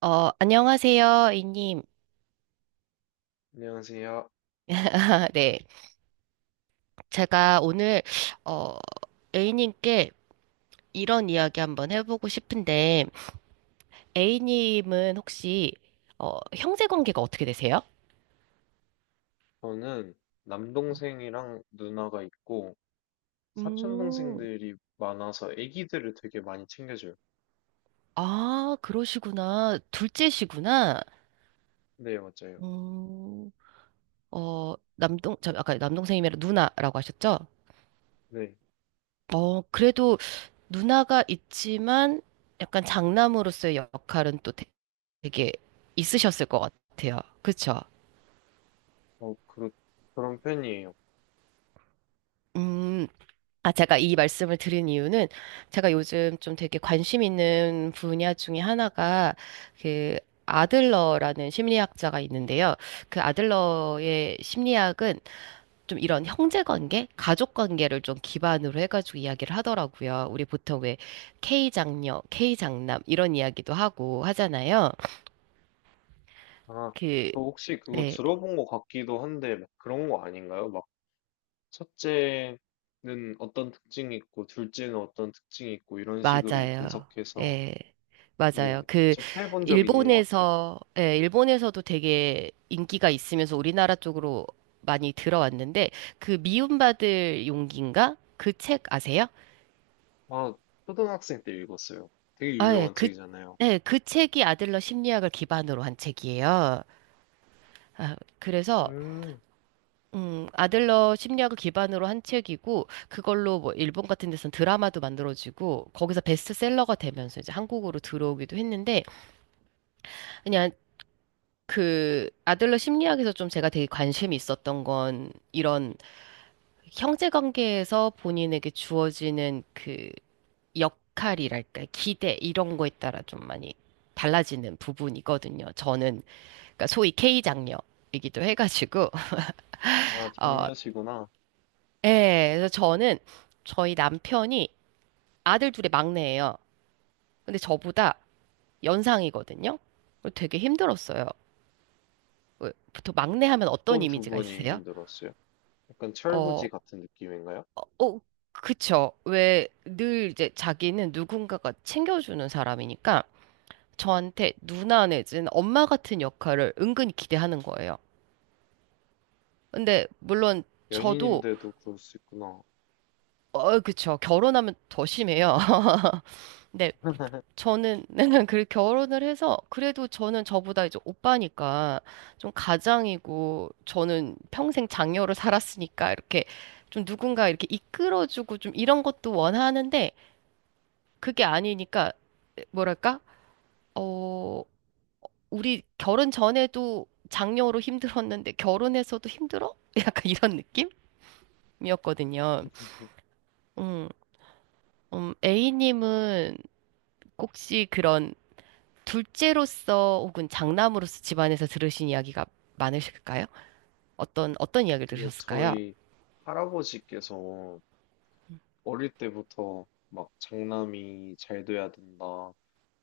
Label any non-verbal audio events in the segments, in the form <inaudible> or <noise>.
안녕하세요, A님. 안녕하세요. <laughs> 네. 제가 오늘, 어, A님께 이런 이야기 한번 해보고 싶은데, A님은 혹시, 형제 관계가 어떻게 되세요? 저는 남동생이랑 누나가 있고 사촌 음, 동생들이 많아서 아기들을 되게 많이 챙겨줘요. 아, 그러시구나. 둘째시구나. 네, 맞아요. 음, 저 아까 남동생이면 누나라고 하셨죠? 네, 그래도 누나가 있지만 약간 장남으로서의 역할은 또 되게 있으셨을 것 같아요. 그쵸? 어, 그, 그런 편이에요. 음, 아, 제가 이 말씀을 드린 이유는 제가 요즘 좀 되게 관심 있는 분야 중에 하나가 그 아들러라는 심리학자가 있는데요. 그 아들러의 심리학은 좀 이런 형제 관계, 가족 관계를 좀 기반으로 해가지고 이야기를 하더라고요. 우리 보통 왜 K 장녀, K 장남 이런 이야기도 하고 하잖아요. 아, 그, 저 혹시 그거 네, 들어본 것 같기도 한데 막 그런 거 아닌가요? 막 첫째는 어떤 특징이 있고 둘째는 어떤 특징이 있고 이런 식으로 맞아요. 분석해서 예. 맞아요. 네, 그 접해본 적이 있는 것 같아요. 일본에서 예, 일본에서도 되게 인기가 있으면서 우리나라 쪽으로 많이 들어왔는데 그 미움받을 용기인가? 그 책 아세요? 아, 초등학생 때 읽었어요. 되게 아, 예, 유명한 책이잖아요. 네, 그 책이 아들러 심리학을 기반으로 한 책이에요. 아, 그래서 음. 아들러 심리학을 기반으로 한 책이고 그걸로 뭐 일본 같은 데서는 드라마도 만들어지고 거기서 베스트셀러가 되면서 이제 한국으로 들어오기도 했는데 그냥 그 아들러 심리학에서 좀 제가 되게 관심이 있었던 건 이런 형제 관계에서 본인에게 주어지는 그 역할이랄까 기대 이런 거에 따라 좀 많이 달라지는 부분이거든요. 저는 그러니까 소위 K 장녀이기도 해가지고. <laughs> 아, 어, 장녀시구나. 예, 그래서 저는 저희 남편이 아들 둘의 막내예요. 근데 저보다 연상이거든요. 되게 힘들었어요. 보통 막내 하면 어떤 어떤 이미지가 부분이 있으세요? 힘들었어요? 약간 철부지 어, 같은 느낌인가요? 어, 어, 그쵸. 왜 늘 이제 자기는 누군가가 챙겨주는 사람이니까 저한테 누나 내지는 엄마 같은 역할을 은근히 기대하는 거예요. 근데 물론 저도. 연인인데도 그럴 수 있구나. 어, 그쵸. 결혼하면 더 심해요. <laughs> 근데 저는 <laughs> 그 결혼을 해서 그래도 저는 저보다 이제 오빠니까 좀 가장이고 저는 평생 장녀로 살았으니까 이렇게 좀 누군가 이렇게 이끌어주고 좀 이런 것도 원하는데 그게 아니니까 뭐랄까? 어, 우리 결혼 전에도 장녀로 힘들었는데 결혼해서도 힘들어? <laughs> 약간 이런 느낌이었거든요. <laughs> 음, A님은 혹시 그런 둘째로서 혹은 장남으로서 집안에서 들으신 이야기가 많으실까요? 어떤 이야기를 근데 들으셨을까요? 저희 할아버지께서 어릴 때부터 막 장남이 잘 돼야 된다,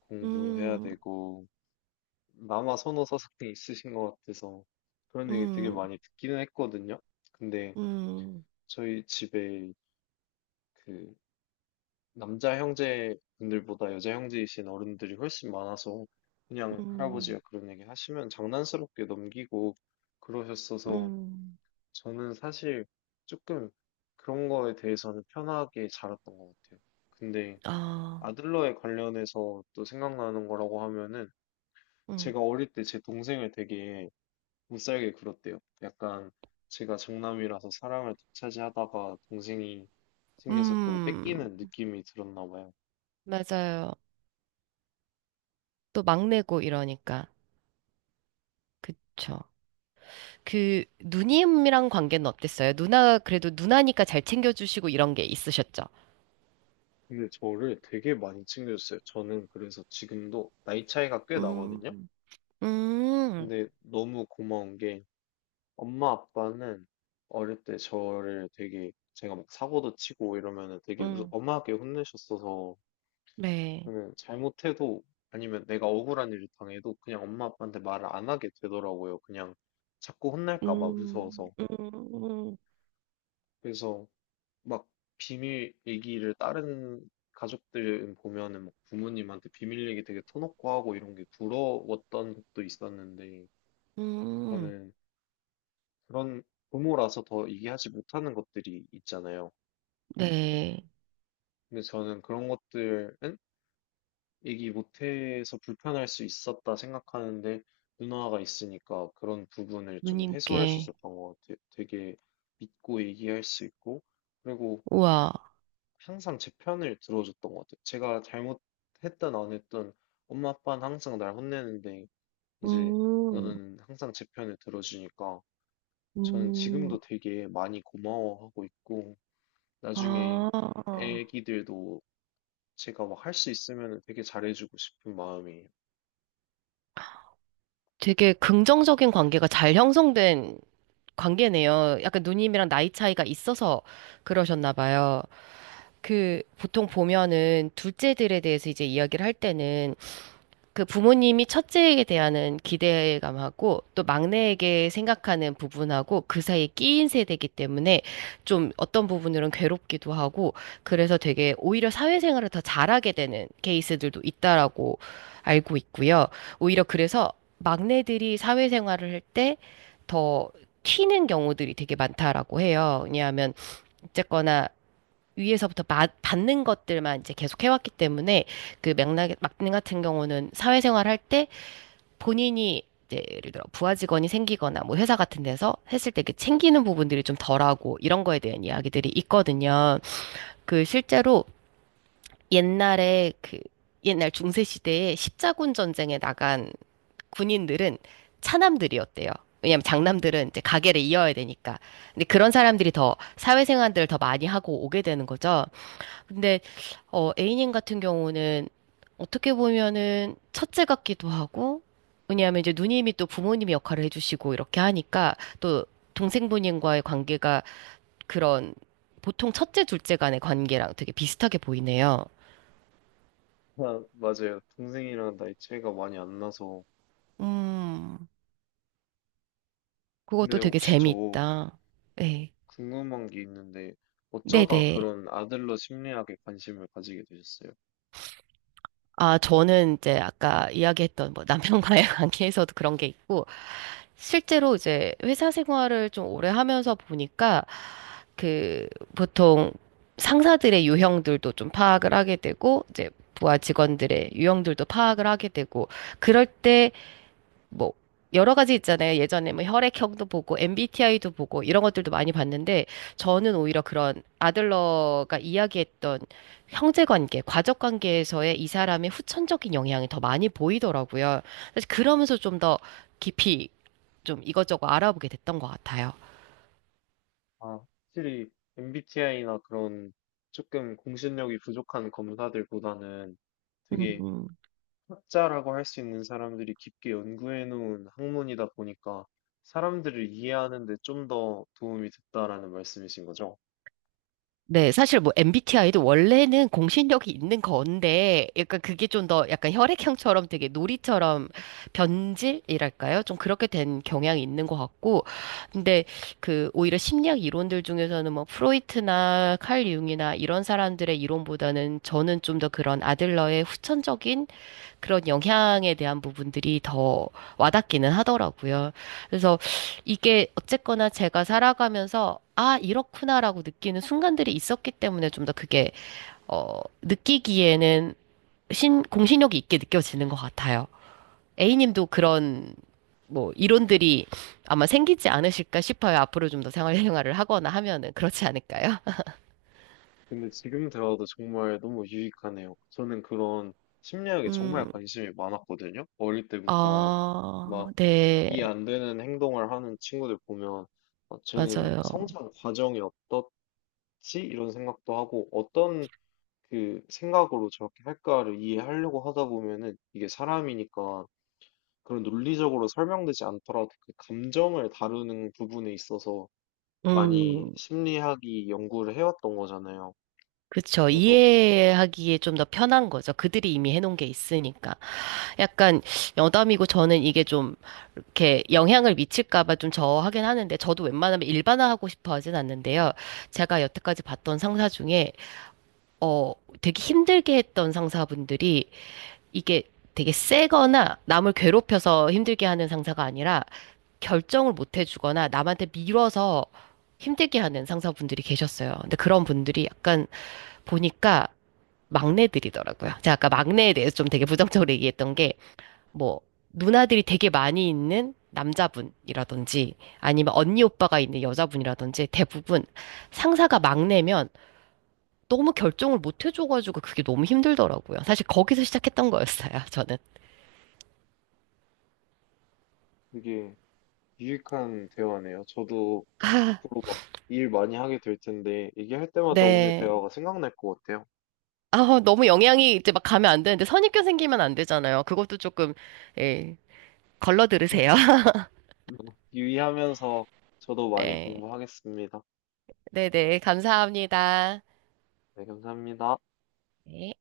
공부해야 음, 되고, 남아 선호 사상이 있으신 것 같아서 그런 얘기 되게 음, 많이 듣기는 했거든요. 근데 음, 저희 집에 그 남자 형제분들보다 여자 형제이신 어른들이 훨씬 많아서 그냥 음, 할아버지가 그런 얘기 하시면 장난스럽게 넘기고 그러셨어서 음, 저는 사실 조금 그런 거에 대해서는 편하게 자랐던 것 같아요. 근데 아, 아들러에 관련해서 또 생각나는 거라고 하면은 음, 제가 어릴 때 제 동생을 되게 못살게 굴었대요. 약간 제가 장남이라서 사랑을 독차지하다가 동생이 생겨서 그걸 음, 뺏기는 느낌이 들었나 봐요. 맞아요. 또 막내고 이러니까. 그쵸. 누님이랑 관계는 어땠어요? 누나, 그래도 누나니까 잘 챙겨주시고 이런 게 있으셨죠? 근데 저를 되게 많이 챙겨줬어요. 저는 그래서 지금도 나이 차이가 꽤 나거든요. 음, 음, 근데 너무 고마운 게 엄마 아빠는 어릴 때 저를 되게 제가 막 사고도 치고 이러면은 되게 무슨 음, 엄하게 혼내셨어서 네. 저는 잘못해도 아니면 내가 억울한 일을 당해도 그냥 엄마 아빠한테 말을 안 하게 되더라고요. 그냥 자꾸 혼날까 봐 음, 무서워서. 음, 음, 그래서 막 비밀 얘기를 다른 가족들 보면은 막 부모님한테 비밀 얘기 되게 터놓고 하고 이런 게 부러웠던 것도 있었는데 음. 저는 그런 부모라서 더 얘기하지 못하는 것들이 있잖아요. 네. 근데 저는 그런 것들은 얘기 못해서 불편할 수 있었다 생각하는데 누나가 있으니까 그런 부분을 좀 해소할 수 누님께. 있었던 것 같아요. 되게 믿고 얘기할 수 있고 그리고 우와. 항상 제 편을 들어줬던 것 같아요. 제가 잘못했든 안 했든 엄마 아빠는 항상 날 혼내는데 이제 음, 너는 항상 제 편을 들어주니까 저는 음, 지금도 되게 많이 고마워하고 있고 나중에 아. 애기들도 제가 막 할 수 있으면 되게 잘해주고 싶은 마음이에요. 되게 긍정적인 관계가 잘 형성된 관계네요. 약간 누님이랑 나이 차이가 있어서 그러셨나 봐요. 그 보통 보면은 둘째들에 대해서 이제 이야기를 할 때는 그 부모님이 첫째에게 대한 기대감하고 또 막내에게 생각하는 부분하고 그 사이에 끼인 세대이기 때문에 좀 어떤 부분으로는 괴롭기도 하고 그래서 되게 오히려 사회생활을 더 잘하게 되는 케이스들도 있다라고 알고 있고요. 오히려 그래서 막내들이 사회생활을 할 때 더 튀는 경우들이 되게 많다라고 해요. 왜냐하면 어쨌거나 위에서부터 받는 것들만 이제 계속 해왔기 때문에 그 맥락 막내 같은 경우는 사회생활 할 때 본인이 이제 예를 들어 부하 직원이 생기거나 뭐 회사 같은 데서 했을 때 이렇게 챙기는 부분들이 좀 덜하고 이런 거에 대한 이야기들이 있거든요. 그 실제로 옛날에 그 옛날 중세 시대에 십자군 전쟁에 나간 군인들은 차남들이었대요. 왜냐면 장남들은 이제 가게를 이어야 되니까. 근데 그런 사람들이 더 사회생활들을 더 많이 하고 오게 되는 거죠. 근데 A님 같은 경우는 어떻게 보면은 첫째 같기도 하고, 왜냐하면 이제 누님이 또 부모님 역할을 해주시고 이렇게 하니까 또 동생분과의 관계가 그런 보통 첫째, 둘째 간의 관계랑 되게 비슷하게 보이네요. 아, 맞아요. 동생이랑 나이 차이가 많이 안 나서. 음, 그것도 근데 되게 혹시 저 재미있다. 네. 궁금한 게 있는데 어쩌다 네네. 그런 아들로 심리학에 관심을 가지게 되셨어요? 아, 저는 이제 아까 이야기했던 뭐 남편과의 <laughs> 관계에서도 그런 게 있고, 실제로 이제 회사 생활을 좀 오래 하면서 보니까 그 보통 상사들의 유형들도 좀 파악을 하게 되고 이제 부하 직원들의 유형들도 파악을 하게 되고 그럴 때 뭐 여러 가지 있잖아요. 예전에 뭐 혈액형도 보고 MBTI도 보고 이런 것들도 많이 봤는데 저는 오히려 그런 아들러가 이야기했던 형제 관계, 가족 관계에서의 이 사람의 후천적인 영향이 더 많이 보이더라고요. 사실 그러면서 좀 더 깊이 좀 이것저것 알아보게 됐던 것 같아요. 아, 확실히 MBTI나 그런 조금 공신력이 부족한 검사들보다는 되게 음, 학자라고 할 수 있는 사람들이 깊게 연구해 놓은 학문이다 보니까 사람들을 이해하는 데 좀 더 도움이 됐다라는 말씀이신 거죠? 네, 사실 뭐 MBTI도 원래는 공신력이 있는 건데, 약간 그게 좀 더 약간 혈액형처럼 되게 놀이처럼 변질이랄까요? 좀 그렇게 된 경향이 있는 것 같고, 근데 오히려 심리학 이론들 중에서는 뭐 프로이트나 칼 융이나 이런 사람들의 이론보다는 저는 좀 더 그런 아들러의 후천적인 그런 영향에 대한 부분들이 더 와닿기는 하더라고요. 그래서 이게 어쨌거나 제가 살아가면서 아, 이렇구나라고 느끼는 순간들이 있었기 때문에 좀 더 그게 느끼기에는 공신력이 있게 느껴지는 것 같아요. A님도 그런 뭐 이론들이 아마 생기지 않으실까 싶어요. 앞으로 좀 더 생활을 하거나 하면은 그렇지 않을까요? <laughs> 근데 지금 들어도 정말 너무 유익하네요. 저는 그런 심리학에 정말 음, 관심이 많았거든요. 어릴 때부터 아, 막 네, 이해 안 되는 행동을 하는 친구들 보면 어, 쟤는 맞아요. 성장 과정이 어떠? 지? 이런 생각도 하고 어떤 그 생각으로 저렇게 할까를 이해하려고 하다 보면은 이게 사람이니까 그런 논리적으로 설명되지 않더라도 그 감정을 다루는 부분에 있어서 많이 음. 심리학이 연구를 해왔던 거잖아요. 그쵸. 그래서 이해하기에 좀 더 편한 거죠. 그들이 이미 해놓은 게 있으니까. 약간 여담이고 저는 이게 좀 이렇게 영향을 미칠까 봐 좀 저하긴 하는데 저도 웬만하면 일반화하고 싶어 하진 않는데요. 제가 여태까지 봤던 상사 중에 어 되게 힘들게 했던 상사분들이 이게 되게 세거나 남을 괴롭혀서 힘들게 하는 상사가 아니라 결정을 못 해주거나 남한테 밀어서 힘들게 하는 상사분들이 계셨어요. 근데 그런 분들이 약간 보니까 막내들이더라고요. 제가 아까 막내에 대해서 좀 되게 부정적으로 얘기했던 게, 뭐, 누나들이 되게 많이 있는 남자분이라든지, 아니면 언니 오빠가 있는 여자분이라든지, 대부분 상사가 막내면 너무 결정을 못 해줘가지고 그게 너무 힘들더라고요. 사실 거기서 시작했던 거였어요, 저는. 되게 유익한 대화네요. 저도 아, 앞으로 막 일 많이 하게 될 텐데 얘기할 때마다 오늘 네. 대화가 생각날 것 같아요. 아, 너무 영향이 이제 막 가면 안 되는데, 선입견 생기면 안 되잖아요. 그것도 조금, 예, 걸러 들으세요. <laughs> <laughs> 유의하면서 저도 많이 네. 공부하겠습니다. 네네. 감사합니다. 네, 감사합니다. 네.